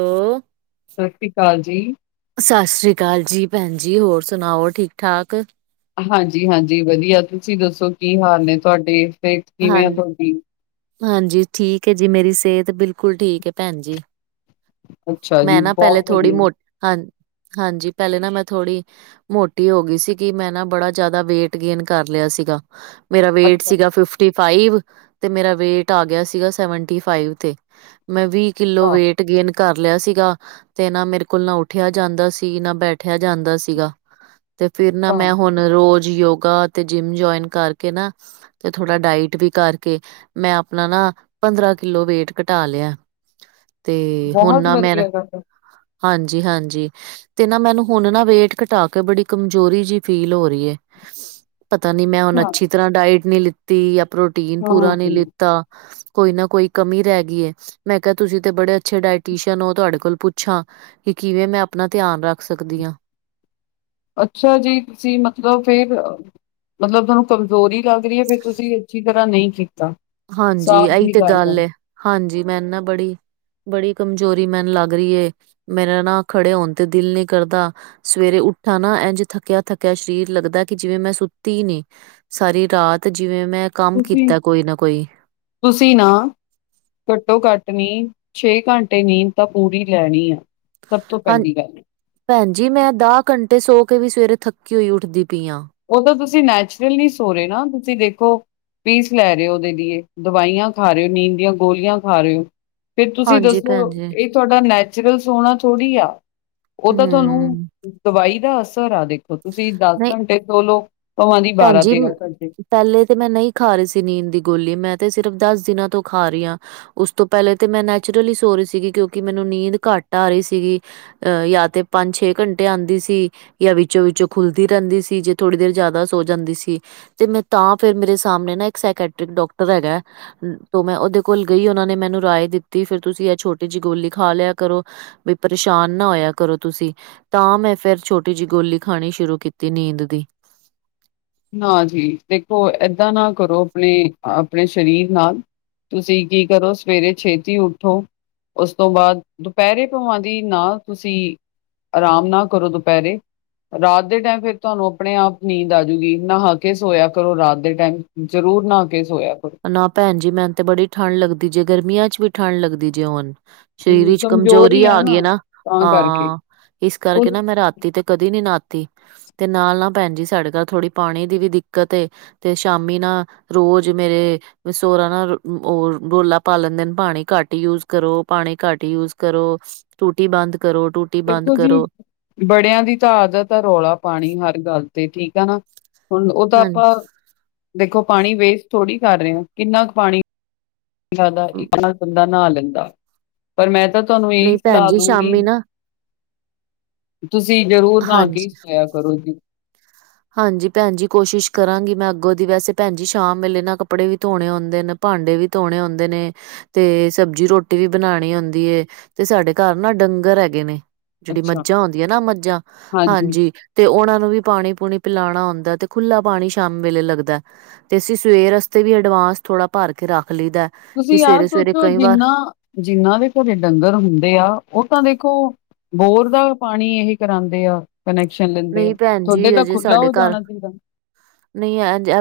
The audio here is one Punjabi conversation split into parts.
ਹੈਲੋ, ਸਤਿ ਸ੍ਰੀ ਅਕਾਲ ਜੀ ਸਤਿ ਸ਼੍ਰੀ ਅਕਾਲ ਜੀ ਭੈਣ ਜੀ, ਹੋਰ ਸੁਣਾਓ ਠੀਕ ਠਾਕ। ਹਾਂਜੀ ਹਾਂਜੀ ਵਧੀਆ, ਤੁਸੀਂ ਦੱਸੋ ਕੀ ਹਾਲ ਨੇ ਤੁਹਾਡੇ, ਸਿਹਤ ਹਾਂ ਕਿਵੇਂ ਆ ਤੁਹਾਡੀ। ਹਾਂਜੀ ਠੀਕ ਹੈ ਜੀ ਮੇਰੀ ਸਿਹਤ, ਬਿਲਕੁਲ ਠੀਕ ਹੈ ਭੈਣ ਜੀ। ਅੱਛਾ ਮੈਂ ਜੀ ਨਾ ਪਹਿਲੇ ਬਹੁਤ ਥੋੜ੍ਹੀ ਵਧੀਆ ਮੋਟੀ ਹਾਂ, ਹਾਂਜੀ ਪਹਿਲੇ ਨਾ ਮੈਂ ਥੋੜ੍ਹੀ ਮੋਟੀ ਹੋ ਗਈ ਸੀਗੀ, ਮੈਂ ਨਾ ਬੜਾ ਜਿਆਦਾ ਵੇਟ ਗੇਨ ਕਰ ਲਿਆ ਸੀਗਾ, ਮੇਰਾ ਵੇਟ ਅੱਛਾ ਸੀਗਾ ਫਿਫ ਫਿਫਟੀ ਫਾਈਵ, ਤੇ ਮੇਰਾ ਵੇਟ ਆ ਗਿਆ ਸੀਗਾ ਸੈਵਨਟੀ ਫਾਈਵ ਤੇ, ਮੈਂ ਵੀਹ ਕਿੱਲੋ ਵੇਟ ਗੇਨ ਕਰ ਲਿਆ ਸੀਗਾ। ਤੇ ਨਾ ਮੇਰੇ ਕੋਲ ਨਾ ਉੱਠਿਆ ਜਾਂਦਾ ਸੀ, ਨਾ ਬੈਠਿਆ ਜਾਂਦਾ ਸੀਗਾ। ਤੇ ਫਿਰ ਨਾ ਹਾਂ-ਹਾਂ ਮੈਂ ਹੁਣ ਰੋਜ਼ ਯੋਗਾ, ਤੇ ਜਿੰਮ ਜੁਇਨ ਕਰਕੇ ਨਾ ਥੋੜ੍ਹਾ ਡਾਇਟ ਵੀ ਕਰਕੇ ਮੈਂ ਆਪਣਾ ਨਾ ਪੰਦਰਾਂ ਕਿੱਲੋ ਵੇਟ ਘਟਾ ਲਿਆ। ਤੇ ਹੁ ਬਹੁਤ ਨਾ ਮੇਰਾ, ਵਧੀਆ ਗੱਲ ਹੈ। ਹਾਂਜੀ ਹਾਂਜੀ। ਤੇ ਨਾ ਮੈਨੂੰ ਹੁਣ ਨਾ ਵੇਟ ਘਟਾ ਕੇ ਬੜੀ ਕਮਜ਼ੋਰੀ ਜਿਹੀ ਫੀਲ ਹੋ ਰਹੀ ਹੈ। ਪਤਾ ਨੀ ਮੈਂ ਹੁਣ ਅੱਛੀ ਤਰ੍ਹਾਂ ਡਾਇਟ ਨਹੀਂ ਲਿੱਤੀ ਜਾਂ ਪ੍ਰੋਟੀਨ ਪੂਰਾ ਨਹੀਂ ਹਾਂ-ਹਾਂ ਲੀ ਤਾਂ ਕੋਈ ਨਾ ਕੋਈ ਕਮੀ ਰਹਿ ਗਈ ਐ। ਮੈਂ ਕਿਹਾ ਤੁਸੀਂ ਤੇ ਬੜੇ ਅੱਛੇ ਡਾਇਟੀਅ ਹੋ, ਤੁਹਾਡੇ ਕੋਲੋ ਪੁੱਛਾਂ। ਕਿ ਕਿਵੇਂ ਮੈਂ ਆਪਣਾ ਧਿਆਨ ਰੱਖ ਸਕਦੀ ਹਾਂ। ਅੱਛਾ ਜੀ, ਤੁਸੀਂ ਮਤਲਬ ਫੇਰ ਮਤਲਬ ਤੁਹਾਨੂੰ ਕਮਜ਼ੋਰੀ ਲੱਗ ਰਹੀ ਹੈ, ਫਿਰ ਤੁਸੀਂ ਅੱਛੀ ਤਰ੍ਹਾਂ ਨਹੀਂ ਕੀਤਾ। ਹਾਂਜੀ ਸਾਫ਼ ਇਹੀ ਜੀ ਤੇ ਹੈ ਗੱਲ ਐ, ਹਾਂਜੀ ਮੈ ਨਾ ਬੜੀ ਬੜੀ ਕਮਜ਼ੋਰੀ ਮੈਨੂੰ ਲੱਗ ਰਹੀ ਏ, ਮੇਰਾ ਨਾ ਖੜੇ ਹੋਣ ਤੇ ਦਿਲ ਨੀ ਕਰਦਾ। ਸਵੇਰੇ ਉੱਠਾ ਨਾ ਇੰਝ ਥੱਕਿਆ ਥੱਕਿਆ ਸਰੀਰ ਲੱਗਦਾ, ਕਿ ਜਿਵੇਂ ਮੈਂ ਸੁੱਤੀ ਹੀ ਨੀ। ਸਾਰੀ ਰਾਤ ਜਿਵੇਂ ਮੈਂ ਕੰਮ ਤੁਸੀਂ ਕੀਤਾ, ਕੋਈ ਨਾ ਕੋਈ। ਤੁਸੀਂ ਨਾ ਘੱਟੋ ਘੱਟ ਨੀਂਦ, ਛੇ ਘੰਟੇ ਨੀਂਦ ਤਾਂ ਪੂਰੀ ਲੈਣੀ ਐ, ਸਭ ਤੋਂ ਪਹਿਲੀ ਗੱਲ। ਭੈਣਜੀ ਮੈਂ ਦਾਹ ਘੰਟੇ ਸੋ ਕੇ ਵੀ, ਸਵੇਰੇ ਥੱਕੀ ਹੋਈ ਉੱਠਦੀ ਪਈ ਆਾਂ ਉਹ ਤਾਂ ਤੁਸੀਂ ਨੈਚੁਰਲ ਨਹੀਂ ਸੋ ਰਹੇ ਨਾ, ਤੁਸੀਂ ਦੇਖੋ ਪੀਸ ਲੈ ਰਹੇ ਹੋ ਉਹਦੇ ਲਈ ਦਵਾਈਆਂ ਖਾ ਰਹੇ ਹੋ, ਨੀਂਦ ਦੀਆਂ ਗੋਲੀਆਂ ਖਾ ਰਹੇ ਹੋ। ਫਰ ਤੁਸੀਂ ਹਾਂਜੀ ਦੱਸੋ, ਭੈਣ ਜੀ ਇਹ ਤੁਹਾਡਾ ਨੈਚੁਰਲ ਸੋਣਾ ਥੋੜ੍ਹੀ ਆ, ਉਹ ਤਾਂ ਤੁਹਾਨੂੰ ਹੂੰ ਦਵਾਈ ਦਾ ਅਸਰ ਆ, ਦੇਖ ਤੁਸੀਂ ਦਸ ਨਹੀਂ ਘੰਟੇ ਸੋਲੋ, ਭਵਾਂ ਦੀ ਭੈਣ ਬਾਰਾਂ ਜੀ ਤੇਰਾਂ ਘੰਟੇ ਪਹਿਲੇ ਤੇ ਮੈਂ ਨਹੀਂ ਖਾ ਰਹੀ ਸੀ, ਨੀਂਦ ਦੀ ਗੋਲੀ ਮੈਂ ਤੇ ਸਿਰਫ਼ ਦਸ ਦਿਨਾਂ ਤੋਂ ਖਾ ਰਹੀ ਹਾਂ। ਉਸ ਤੋਂ ਪਹਿਲੇ ਤੇ ਮੈਂ ਨੈਚੁਰਲੀ ਸੌ ਰਹੀ ਸੀਗੀ, ਕਿਉਂਕਿ ਮੈਨੂੰ ਨੀਂਦ ਘੱਟ ਆ ਰਹੀ ਸੀਗੀ। ਯਾ, ਤੇ ਪੰਜ- ਛੇ ਘੰਟੇ ਆਉਂਦੀ ਸੀ। ਜਾਂ ਵਿੱਚੋ ਵਿੱਚੋਂ ਖੁੱਲਦੀ ਰਹਿੰਦੀ ਸੀ, ਜੇ ਥੋੜ੍ਹੀ ਦੇਰ ਜ਼ਿਆਦਾ ਸੋ ਜਾਂਦੀ ਸੀ। ਤੇ ਮੈਂ ਤਾਂ ਫੇਰ ਮੇਰੇ ਸਾਹਮਣੇ ਨਾ ਇੱਕ ਸਕਟ੍ਰਿਕ ਡਾਕਟਰ ਹੈਗਾ ਤੇ ਮੈਂ ਉਹਦੇ ਕੋਲ ਗਈ, ਉਹਨਾ ਨੇ ਮੈਨੂੰ ਰਾਏ ਦਿੱਤੀ, ਫਿਰ ਤੁਸੀਂ ਇਹ ਛੋਟੀ ਜਿਹੀ ਗੋਲੀ ਖਾ ਲਿਆ ਕਰੋ। ਬਈ ਪਰੇਸ਼ਾਨ ਨਾ ਹੋਇਆ ਕਰੋ ਤੁਸੀਂ। ਤਾਂ ਮੈਂ ਫੇਰ ਛੋਟੀ ਜਿਹੀ ਗੋਲੀ ਖਾਣੀ ਸ਼ੁਰੂ ਕੀਤੀ ਨੀਂਦ ਦੀ। ਨਾ ਜੀ ਦੇਖੋ ਏਦਾਂ ਨਾ ਕਰੋ, ਆਪਣੇ ਆਪਣੇ ਸਰੀਰ ਨਾਲ। ਤੁਸੀਂ ਕੀ ਕਰੋ, ਸਵੇਰੇ ਛੇਤੀ ਉੱਠੋ। ਉਸ ਤੋਂ ਬਾਅਦ, ਦੁਪਹਿਰੇ ਭਵਾਂ ਦੀ ਨਾ ਤੁਸੀਂ ਆਰਾਮ ਨਾ ਕਰੋ ਦੁਪਹਿਰੇ, ਰਾਤ ਦੇ ਟਾਈਮ ਫੇਿਰ ਤੁਹਾਨੂੰ ਆਪਣੇ ਆਪ ਨੀਂਦ ਆਜੂਗੀ। ਨਹਾ ਕੇ ਸੋਇਆ ਕਰੋ, ਰਾਤ ਦੇ ਟਾਈਮ, ਜ਼ਰੂਰ ਨਹਾ ਕੇ ਸੋਇਆ ਕਰੋ। ਨਾ ਭੈਣ ਜੀ, ਮੈਨੂੰ ਤੇ ਬੜੀ ਠੰਢ ਲੱਗਦੀ ਜੇ, ਗਰਮੀਆਂ ਚ ਵੀ ਠੰਢ ਲੱਗਦੀ ਜੇ ਹੁਣ। ਸਰੀਰ ਹਮ, ਵਿੱਚ ਕਮਜ਼ੋਰ ਕਮਜ਼ੋਰੀ ਹੀ ਆ ਗਈ ਨਾ, ਤਾਂ ਕਰਕੇ ਹਾਂ ਇਸ ਕੁਛ ਕਰਕੇ ਨਾ ਮੈਂ ਰਾਤ। ਤੇ, ਕਦੀ ਨੀ ਨਾਤੀ ਤੇ ਨਾਲ ਨਾ ਭੈਣ ਜੀ, ਸਾਡੇ ਘਰ ਥੋੜ੍ਹੀ ਪਾਣੀ ਦੀ ਵੀ ਦਿੱਕਤ ਏ ਤੇ ਸ਼ਾਮੀ ਨਾ ਰੋਜ਼ ਮੇਰੇ ਸੋਹਰਾ ਨਾ ਉਹ ਰੋਲਾ ਪਾ ਲੈਂਦੇ ਨੇ, ਪਾਣੀ ਘੱਟ ਯੂਜ ਕਰੋ, ਪਾਣੀ ਘੱਟ ਯੂਜ ਕਰੋ। ਟੂਟੀ ਬੰਦ, ਕਰੋ ਟੂ ਦੇਖੋ ਜੀ ਬੜਿਆਂ ਦੀ ਤਾਂ ਆਦਤ ਹੈ ਰੌਲਾ ਪਾਣੀ, ਹਰ ਗੱਲ ਤੇ ਠੀਕ ਹੈ ਨਾ। ਹੁਣ ਉਹ ਤਾਂ ਹਾਂਜੀ ਆਪਾਂ ਦੇਖੋ, ਪਾਣੀ ਵੇਸਟ ਥੋੜ੍ਹੀ ਕਰ ਰਹੇ ਹਾਂ, ਕਿੰਨਾ ਕੁ ਪਾਣੀ। ਇੱਕ ਨਾਲ ਬੰਦਾ ਨਹਾ ਲੈਂਦਾ, ਪਰ ਮੈਂ ਤਾਂ ਤੁਹਾਨੂੰ ਇਹੀ ਨਹੀਂ ਭੈਣ ਸਲਾਹ ਜੀ ਦੂੰਗੀ ਸ਼ਾਮੀ ਨਾ ਤੁਸੀਂ ਜ਼ਰੂਰ ਨਹਾ ਹਾਂਜੀ। ਕੇ ਹੀ ਸੋਇਆ ਕਰੋ ਜੀ। ਹਾਂਜੀ ਭੈਣ ਜੀ, ਕੋਸ਼ਿਸ਼ ਕਰਾਂਗੀ ਮੈਂ ਅੱਗੋਂ ਦੀ ਵੈਸੇ ਭੈਣ ਜੀ, ਸ਼ਾਮ ਵੇਲੇ ਨਾ ਕੱਪੜੇ ਵੀ ਧੋਣੇ ਹੁੰਦੇ ਨੇ। ਭਾਂਡੇ ਵੀ ਧੋਣੇ ਹੁੰਦੇ ਨੇ। ਤੇ ਸਬਜ਼ੀ ਰੋਟੀ ਵੀ, ਬਣਾਉਣੀ ਹੁੰਦੀ ਏ ਤੇ ਸਾਡੇ ਘਰ ਨਾ, ਡੰਗਰ ਹੈਗੇ ਨੇ। ਜਿਹੜੀ ਅੱਛਾ ਮੱਝਾਂ ਹੁੰਂਦੀਆਂ ਨਾ, ਮੱਝਾਂ ਹਾਂਜੀ, ਤੇ ਉਹਨਾ ਨੂੰ ਵੀ ਪਾਣੀ- ਪੂਣੀ ਪਿਲਾਉਣਾ ਹੁੰਦਾ, ਤੇ ਖੁੱਲਾ ਪਾਣੀ ਸ਼ਾਮ ਵੇਲੇ ਲੱਗਦਾ ਤੇ ਅਸੀਂ, ਸਵੇਰ ਵਾਸਤੇ ਵੀ ਅਡਵਾਂਸ ਥੋੜ੍ਹਾ ਭਰ ਕੇ ਰੱਖ ਲਈਦਾ। ਕਿ ਤੁਸੀਂ ਯਾਰ, ਸਵੇਰੇ ਸਵੇਰੇ ਸੋਚੋ ਕਈ ਵਾਰ ਜਿੰਨਾ ਜਿੰਨਾਂ ਦੇ ਘਰੇ ਡੰਗਰ ਹੁੰਦੇ ਆ, ਉਹ ਤਾਂ ਦੇਖੋ ਬੋਰ ਦਾ ਪਾਣੀ ਇਹ ਹੀ ਕਰਾਉਂਦੇ ਆ। ਕਨੈਕਸ਼ਨ ਲੈਂਦੇ ਆ, ਨਹੀਂ ਭੈਣ ਤੁਹਾਡੇ ਜੀ ਤਾਂ ਅਜੇ ਖੁੱਲਾ ਸਾਡੇ ਹੋ ਘਰ ਜਾਣਾ ਚਾਹੀਦਾ। ਨਹੀਂ ਐ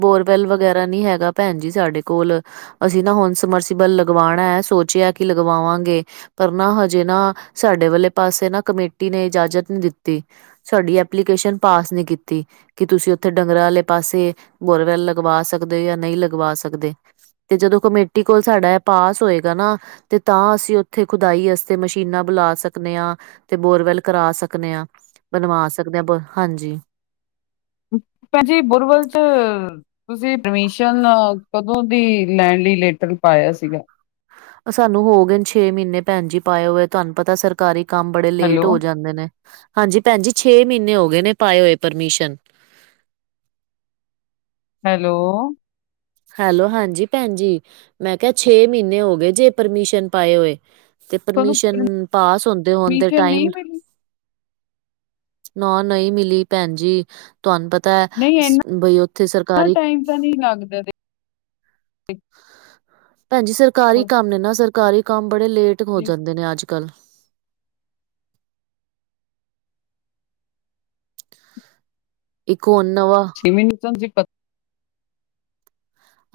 ਬੋਰਵੈਲ ਵਗੈਰਾ, ਨਹੀਂ ਹੈਗਾ ਭੈਣ ਜੀ ਸਾਡੇ ਕੋਲ। ਅਸੀਂ ਨਾ ਹੁਣ, ਸਮਰਸੀਬਲ ਲਗਵਾਉਣਾ ਹੈ ਸੋਚਿਆ ਕਿ ਲਗਾਵਾਂਗੇ। ਪਰ ਨਾ ਹਜੇ ਨਾ, ਸਾਡੇ ਵਾਲੇ ਪਾਸੇ ਨਾ ਕਮੇਟੀ ਨੇ ਇਜਾਜ਼ਤ ਨਹੀਂ ਦਿੱਤੀ। ਸਾਡੀ ਐਪਲੀਕੇਸ਼ਨ, ਪਾਸ ਨੀ ਕੀਤੀ। ਕਿ ਤੁਸੀਂ ਉੱਥੇ ਡੰਗਰਾਂ ਵਾਲੇ ਪਾਸੇ, ਬੋਰਵੈਲ ਲਗਵਾ ਸਕਦੇ ਹੋ ਜਾਂ ਨਹੀਂ ਲਗਵਾ ਸਕਦੇ। ਤੇ ਜਦੋਂ ਕਮੇਟੀ ਕੋਲ, ਸਾਡਾ ਏਹ ਪਾਸ ਹੋਏਗਾ ਨਾ। ਤੇ ਤਾਂ, ਅਸੀਂ ਉੱਥੇ ਖੁਦਾਈ ਵਾਸਤੇ, ਮਸ਼ੀਨਾਂ ਬੁਲਾ ਸਕਦੇ ਹਾਂ। ਤੇ ਬੋਰਵੈਲ ਕਰਾ ਸਕਨੇ ਹਾਂ, ਬਣਵਾ ਸਕਦੇ ਹਾਂ, ਬ ਹਾਂਜੀ। ਭੈੰਜੀ ਬੁਰਵਲ ਚ ਤੁਸੀਂ ਪਰਮਿਸ਼ਨ, ਕਦੋਂ ਦੀ ਲੈਣ ਲਈ ਲੈਟਰ ਪਾਇਆ ਸੀਗਾ? ਸਾਨੂੰ ਹੋ ਗਏ ਨੇ ਛੇ ਮਹੀਨੇ ਭੈਣ ਜੀ, ਪਾਏ ਹੋਏ ਤੁਹਾਨੂੰ ਪਤਾ ਸਰਕਾਰੀ ਕੰਮ ਬੜੇ ਲੇਟ ਹੈਲੋ ਹੋ ਜਾਂਦੇ ਨੇ। ਹਾਂਜੀ, ਭੈਣ ਜੀ ਛੇ ਮਹੀਨੇ ਹੋ ਗਏ ਨੇ, ਪਾਏ ਹੋਏ ਪਰਮਿਸ਼ਨ। ਹੈਲੋ। ਹੈਲੋ, ਹਾਂਜੀ ਭੈਣ ਜ ਮੈਂ ਕਿਹਾ ਛੇ ਮਹੀਨੇ ਹੋ ਗਏ ਜੇ, ਪਰਮਿਸ਼ਨ ਪਾਏ ਹੋਏ। ਤੇ ਤੁਹਾਨੂੰ ਪਰਮਿਸ਼ਨ, ਪਾਸ ਹੁੰਦੇ -ਹੰਦੇ, ਪਰਮਿਸ਼ਨ ਟਾਈਮ ਨਹੀਂ ਮਿਲੀ ਨ ਨਹੀਂ ਮਿਲੀ ਭੈਣ ਜੀ, ਤੁਹਾਨੂੰ ਪਤਾ ਹੈ ਬਈ ਉੱਥੇ ਸਰਕਾਰੀ ਪਤਾ ਨੀ ਲੱਗਦਾ। ਭੈਣਜੀ ਸਰਕਾਰੀ ਦੇਖੋ ਕੰਮ ਨੇ ਨਾ ਸਰਕਾਰੀ ਕੰਮ ਬੜੇ ਲੇਟ ਹੋ ਜੀ ਜਾਂਦੇ ਨੇ ਅੱਜ -ਕੱਲ੍ਹ। ਇੱਕ ਹੁਣ ਨਵਾਂ, [unintelligible]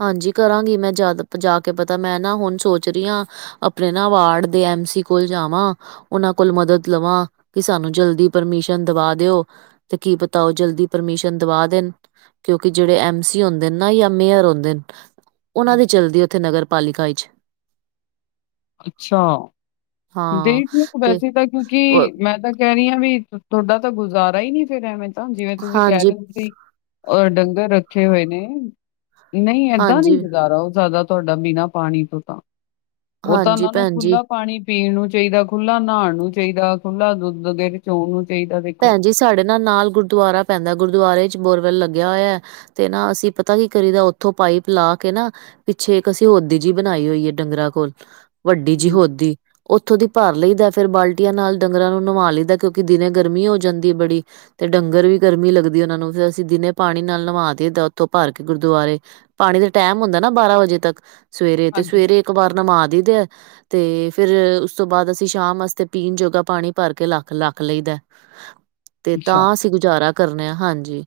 ਹਾਂਜੀ ਕਰਾਂਗੀ, ਮੈਂ ਜਾ ਕੇ ਪਤਾ ਮੈਂ ਨਾ ਹੁਣ ਸੋਚ ਰਹੀ ਹਾਂ ਆਪਣੇ ਨਾ, ਵਾਰਡ ਦੇ ਐਮ -ਸੀ ਕੋਲ ਜਾਵਾਂ। ਉਹਨਾਂ ਕੋਲ ਮਦਦ ਲਵਾਂ, ਕਿ ਸਾਨੂੰ ਜਲਦੀ ਪਰਮਿਸ਼ਨ ਦਵਾ ਦਿਓ। ਤੇ ਕੀ ਪਤਾ ਉਹ ਜਲਦੀ ਪਰਮਿਸ਼ਨ ਦਵਾ ਦੇਣ, ਕਿਉਂਕਿ ਜਿਹੜੇ ਐਮ -ਸੀ, ਹੁੰਦੇ ਨਾ ਯ ਮੇਅਰ ਹੁੰਦੇ ਉਹਨਾਂ ਪਤਾ ਦੀ ਚਲਦੀ, ਉੱਥੇ ਨਗਰ ਪਾਲਿਕਾ ਵਿੱਚ। ਅੱਛਾ, ਹਾਂ ਦੇਖ ਲਓ ਤੇ ਵੈਸੇ ਤਾਂ ਉਹ- ਕਿਉਂਕਿ ਮੈਂ ਤਾਂ ਕਹਿ ਰਹੀ ਆ ਵੀ, ਤੁਹਾਡਾ ਤਾਂ ਗੁਜ਼ਾਰਾ ਹੀ ਨੀ ਫੇਰ ਐਵੇਂ ਤਾਂ ਜਿਵੇਂ ਤੁਸੀਂ ਕਹਿ ਹਾਂਜੀ ਰਹੇ ਸੀ। ਔਰ ਡੰਗਰ ਰੱਖੇ ਹੋਏ ਨੇ ਨਹੀਂ ਏਦਾਂ ਨੀ ਹਾਂਜੀ ਗੁਜ਼ਾਰਾ ਹੋ ਸਕਦਾ। ਬਿਨਾਂ ਪਾਣੀ ਤੋਂ ਤਾਂ ਉਹ ਤਾਂ ਹਾਂਜੀ ਉਹਨਾਂ ਨੂੰ ਭੈਣ ਜੀ ਖੁੱਲਾ ਪਾਣੀ ਪੀਣ ਨੂੰ ਚਾਹੀਦਾ ਖੁੱਲਾ ਨਹਾਣ ਨੂੰ ਚਾਹੀਦਾ ਖੁੱਲਾ ਦੁੱਧ ਰਚਾਉਣ ਨੂੰ ਚਾਹੀਦਾ ਦੇਖੋ। ਭੈਣ ਜੀ ਸਾਡੇ ਨਾਲ ਗੁਰਦੁਆਰਾ ਪੈਂਦਾ ਗੁਰਦੁਆਰੇ 'ਚ ਬੋਰਵੈੱਲ ਲੱਗਿਆ ਹੋਇਆ। ਤੇ ਨਾ ਅਸੀਂ ਪਤਾ ਕੀ ਕਰੀ ਦਾ ਉੱਥੋਂ ਪਾਈਪ ਲਾ ਕੇ ਨਾ। ਪਿੱਛੇ ਇੱਕ ਅਸੀਂ ਓਦੀ ਜੀ ਬਣਾਈ ਹੋਈ ਆ ਡੰਗਰਾਂ ਕੋਲ। ਵੱਡੀ ਜੀ ਹਮ, ਓਦੀ ਉੱਥੋਂ ਦੀ ਭਰ ਲਈਦਾ ਫੇਰ ਬਾਲਟੀਆਂ ਨਾਲ ਡੰਗਰਾਂ ਨੂੰ ਨਵਾ ਲਈਦਾ ਕਿਉਂਕਿ ਦਿਨੇ ਗਰਮੀ ਹੋ ਜਾਂਦੀ ਬੜੀ। ਤੇ ਡੰਗਰ ਵੀ ਗਰਮੀ ਲੱਗਦੀ ਉਹਨਾਂ ਨੂੰ ਫਿਰ ਅਸੀਂ ਦਿਨੇ ਪਾਣੀ ਨਾਲ ਨਿਵਾ ਦਈ ਦਾ ਉੱਥੋਂ ਭਰ ਕੇ ਗੁਰਦੁਆਰੇ। ਪਾਣੀ ਦੇ ਟਾਈਮ ਹੁੰਦਾ ਨਾ ਬਾਰਾਂ ਵਜੇ ਤੱਕ ਸਵੇਰੇ ਤੇ ਹਾਂਜੀ ਸਵੇਰੇ ਇੱਕ ਵਾਰ ਨਵਾ ਦਈ ਦਾ। ਤੇ ਫਿਰ ਉਸ ਤੋਂ ਬਾਅਦ ਅਸੀਂ ਸ਼ਾਮ ਵਾਸਤੇ ਪੀਣ ਜੋਗਾ ਪਾਣੀ ਭਰ ਕੇ ਲੱਖ ਰੱਖ ਲਈ ਦਾ। ਤੇ ਅੱਛਾ ਤਾਂ ਅਸੀਂ ਗੁਜ਼ਾਰਾ ਕਰਨੇ ਹਾਂਜੀ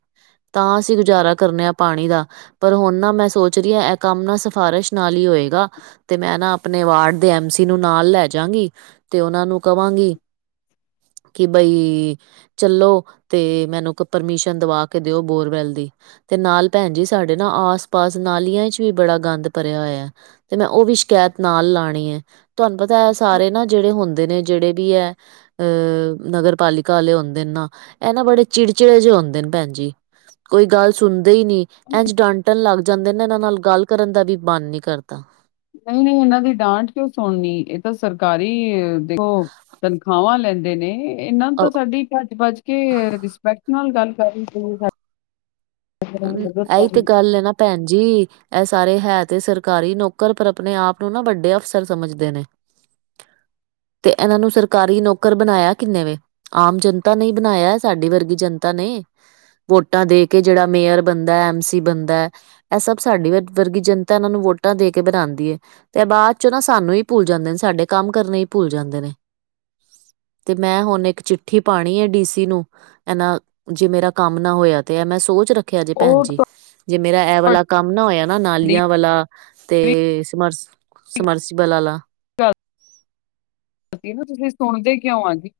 ਤਾਂ ਅਸੀਂ ਗੁਜ਼ਾਰਾ ਕਰਨਾ ਪਾਣੀ ਦਾ। ਪਰ ਹੁਣ ਨਾ ਮੈਂ ਸੋਚ ਰਹੀ ਆ ਇਹ ਕੰਮ ਨਾ ਸਿਫਾਰਸ਼ ਨਾਲ ਹੀ ਹੋਏਗਾ। ਤੇ ਮੈਂ ਨਾ ਆਪਣੇ ਵਾਰਡ ਦੇ ਐਮ ਸੀ ਨੂੰ ਨਾਲ ਲੈਜਗੀ ਤੇ ਉਹਨਾਂ ਨੂੰ ਕਵਾਂਗੀ। ਕਿ ਬਈ। ਚਲੋ ਤੇ ਮੈਨੂੰ ਪਰਮੀਸ਼ਨ ਦਵਾ ਕੇ ਦਿਓ ਬੋਰਵੈਲ ਦੀ। ਤੇ ਨਾਲ ਭੈਣ ਜੀ ਸਾਡੇ ਨਾ ਆਸ ਪਾਸ ਨਾਲੀਆਂ ਵਿੱਚ ਵੀ ਬੜਾ ਗੰਦ ਭਰਿਆ ਹੋਇਆ। ਤੇ ਮੈਂ ਉਹ ਵੀ ਸ਼ਿਕਾਇਤ ਨਾਲ ਲਾਣੀ ਐ। ਤੁਹਾਨੂੰ ਪਤਾ ਐ ਸਾਰੇ ਨਾ ਜਿਹੜੇ ਹੁੰਦੇ ਨੇ ਜਿਹੜੇ ਵੀ ਐ ਨਗਰ ਪਾਲਿਕ ਹੁੰਦੇ ਨੇ ਨਾ ਇਹ ਨਾ ਬੜੇ ਚਿੜਚਿੜੇ ਜਿਹੇ ਹੁੰਦੇ ਨੇ ਭੈਣ ਜੀ ਕੋਈ ਗੱਲ ਸੁਣਦੇ ਈ ਨੀ। ਇੰਝ ਡਾਂਟਣ ਲੱਗ ਜਾਂਦੇ ਨੇ ਇਹਨਾਂ ਨਾਲ ਗੱਲ ਕਰਨ ਦਾ ਵੀ ਮਨ ਨੀ ਕਰਦਾ। ਨਹੀਂ-ਨਹੀਂ, ਇਹਨਾਂ ਦੀ ਡਾਂਟ ਕਿਉਂ ਸੁਣਨੀ ਇਹ ਤਾਂ ਸਰਕਾਰੀ ਦੇਖੋ। ਤਨਖਾਵਾ ਲੈਂਦੇ ਨੇ। ਇਹਨਾਂ ਨੂੰ ਤਾਂ ਸਾਡੀ ਭੱਜ ਭੱਜ ਕੇ ਰਿਸਪੈਕਟ ਨਾਲ ਗੱਲ ਕਰਨੀ ਚਾਹੀਦੀ [unintelligible] ਉਹ ਤੁਹਾਡੀ ਇਹੀ ਤੇ ਗੱਲ ਐ ਨਾ ਭੈਣ ਜੀ। ਇਹ ਸਾਰੇ ਹੈ ਤੇ ਸਰਕਾਰੀ ਨੌਕਰ ਪਰ ਆਪਣੇ ਆਪ ਨੂੰ ਨਾ ਵੱਡੇ ਅਫਸਰ ਸਮਝਦੇ ਨੇ। ਤੇ ਇਹਨਾਂ ਨੂੰ ਸਰਕਾਰੀ ਨੌਕਰ ਬਣਾਇਆ ਕਿੰਨੇ ਵੈ। ਆਮ ਜਨਤਾ ਨੇ ਬਣਾਇਆ ਸਾਡੀ ਵਰਗੀ ਜਨਤਾ ਨੇ ਵੋਟਾਂ ਦੇ ਕੇ ਜਿਹੜਾ ਮੇਅਰ ਬਣਦਾ ਐਮ ਸੀ ਬਣਦਾ। ਇਹ ਸਭ ਸਾਡੀ ਵਰਗੀ ਜਨਤਾ ਇਹਨਾਂ ਨੂੰ ਵੋਟਾਂ ਦੇ ਕੇ ਬਣਾਂਦੀ ਐ। ਤੇ ਬਾਅਦ ਚ ਨਾ ਸਾਨੂੰ ਹੀ ਭੁੱਲ ਜਾਂਦੇ ਨੇ ਸਾਡੇ ਕੰਮ ਕਰਨੇ ਈ ਭੁੱਲ ਜਾਂਦੇ ਨੇ। ਤੇ ਮੈਂ ਹੁਣ ਇੱਕ ਚਿੱਠੀ ਪਾਣੀ ਐ ਡੀਸੀ ਨੂੰ। ਇਹਨਾ ਜੇ ਮੇਰਾ ਕੰਮ ਨਾ ਹੋਇਆ ਤੇ ਮੈਂ ਐ ਸੋਚ ਰੱਖਿਆ ਜੇ ਭੈਣ ਜੀ। ਜੇ ਮੇਰਾ ਇਹ ਵਾਲਾ ਕੰਮ ਨਾ ਹੋਇਆ ਨਾ ਵੀ ਨਾਲੀਆਂ ਵਾਲਾ ਤੇ ਸਮਰ ਸਮਰਸੀ ਬੱਲ ਆਲਾ। [unintelligible] ਤੁਸੀਂ ਸੁਣਦੇ ਕਿਉਂ ਆ ਜੀ।